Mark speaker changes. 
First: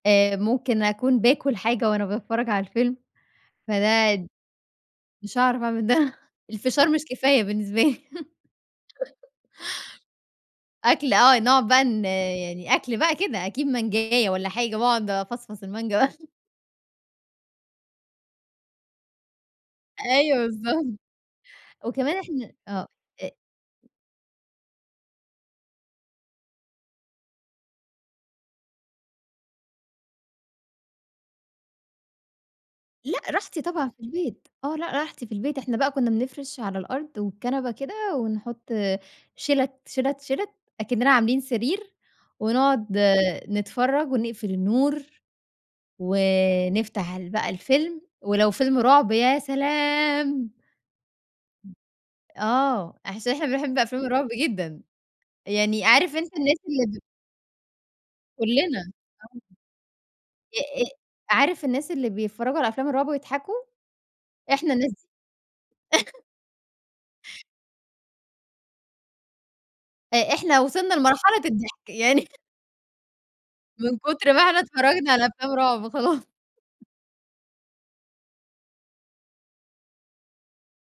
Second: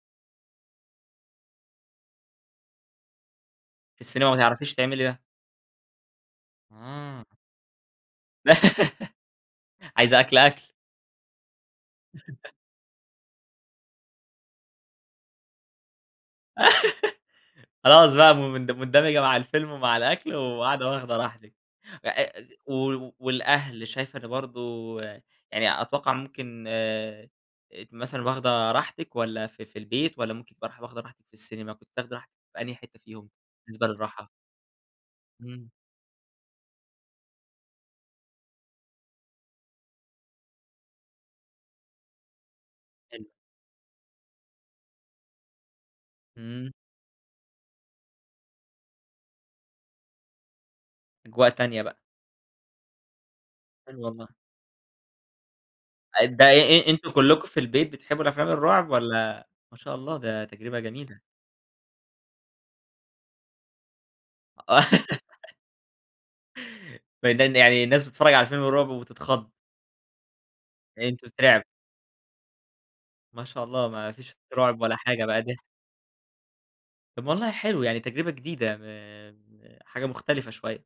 Speaker 1: آآ، ممكن أكون باكل حاجة وأنا باتفرج على الفيلم
Speaker 2: في
Speaker 1: فده
Speaker 2: السينما ما تعرفيش تعملي ده.
Speaker 1: مش هاعرف أعمل ده، الفشار مش
Speaker 2: آه.
Speaker 1: كفاية بالنسبة لي
Speaker 2: عايزة أكل أكل؟
Speaker 1: أكل آه نقعد بقى ن يعني أكل بقى كده أكيد مانجاية والّا حاجة، واقعد افصفص المانجا بقى.
Speaker 2: خلاص بقى م مند مندمجة مع الفيلم ومع الأكل
Speaker 1: أيوه
Speaker 2: وقاعدة
Speaker 1: بالضبط،
Speaker 2: واخدة راحتِك، أ
Speaker 1: وكمان
Speaker 2: أ
Speaker 1: إحنا آه
Speaker 2: و
Speaker 1: أ
Speaker 2: والأهل شايفة ده برضه يعني أتوقع ممكن آآ، مثلًا واخدة راحتك والّا في في البيت، والّا ممكن تبقي راح واخدة راحتك في السينما، كنت تاخدِ راحتِك في أنهي حتة
Speaker 1: لأ
Speaker 2: فيهم
Speaker 1: راحتي
Speaker 2: بالنسبة
Speaker 1: طبعًا في
Speaker 2: للراحة؟
Speaker 1: البيت، آه، لأ راحتي في البيت،
Speaker 2: إمم.
Speaker 1: إحنا بقى كنا بنفرش على الأرض، والكنبة كده ونحط شِلَت، شِلَت، شِلَت، أكننا عاملين سرير، ونقعد
Speaker 2: حلو.
Speaker 1: نتفرج ونقفل النور،
Speaker 2: إمم.
Speaker 1: ونفتح ال بقى الفيلم ولو فيلم رعب يا سلام.
Speaker 2: أجواء تانية بقى.
Speaker 1: آه، أحس إن إحنا بنحب
Speaker 2: حلو
Speaker 1: افلام
Speaker 2: والله.
Speaker 1: الرعب جدًا يعني عارف أنت
Speaker 2: ده آآ
Speaker 1: الناس اللي
Speaker 2: آآ
Speaker 1: ب
Speaker 2: أنتم كلكم في البيت بتحبوا الأفلام الرعب؟
Speaker 1: كلنا
Speaker 2: والّا ما شاء الله ده تجربة
Speaker 1: آه، آآ آآ،
Speaker 2: جميلة.
Speaker 1: عارف الناس اللي بيتفرجوا على أفلام الرعب ويضحكوا، إحنا
Speaker 2: آه.
Speaker 1: الناس دي.
Speaker 2: [unintelligible] يعني الناس بتتفرج على الفيلم الرعب وبتتخض.
Speaker 1: آآ، إحنا وصلنا
Speaker 2: فأنتم
Speaker 1: لمرحلة
Speaker 2: تترعبوا.
Speaker 1: الضحك يعني
Speaker 2: ما شاء الله،
Speaker 1: من
Speaker 2: ما فيش
Speaker 1: كتر
Speaker 2: في
Speaker 1: ما إحنا
Speaker 2: رعب ولا
Speaker 1: اتفرجنا
Speaker 2: حاجة
Speaker 1: على
Speaker 2: بقى
Speaker 1: افلام
Speaker 2: ده
Speaker 1: رعب خلاص.
Speaker 2: طّب والله حلو، يعني تجربة جديدة م م حاجة مختلفة شوية.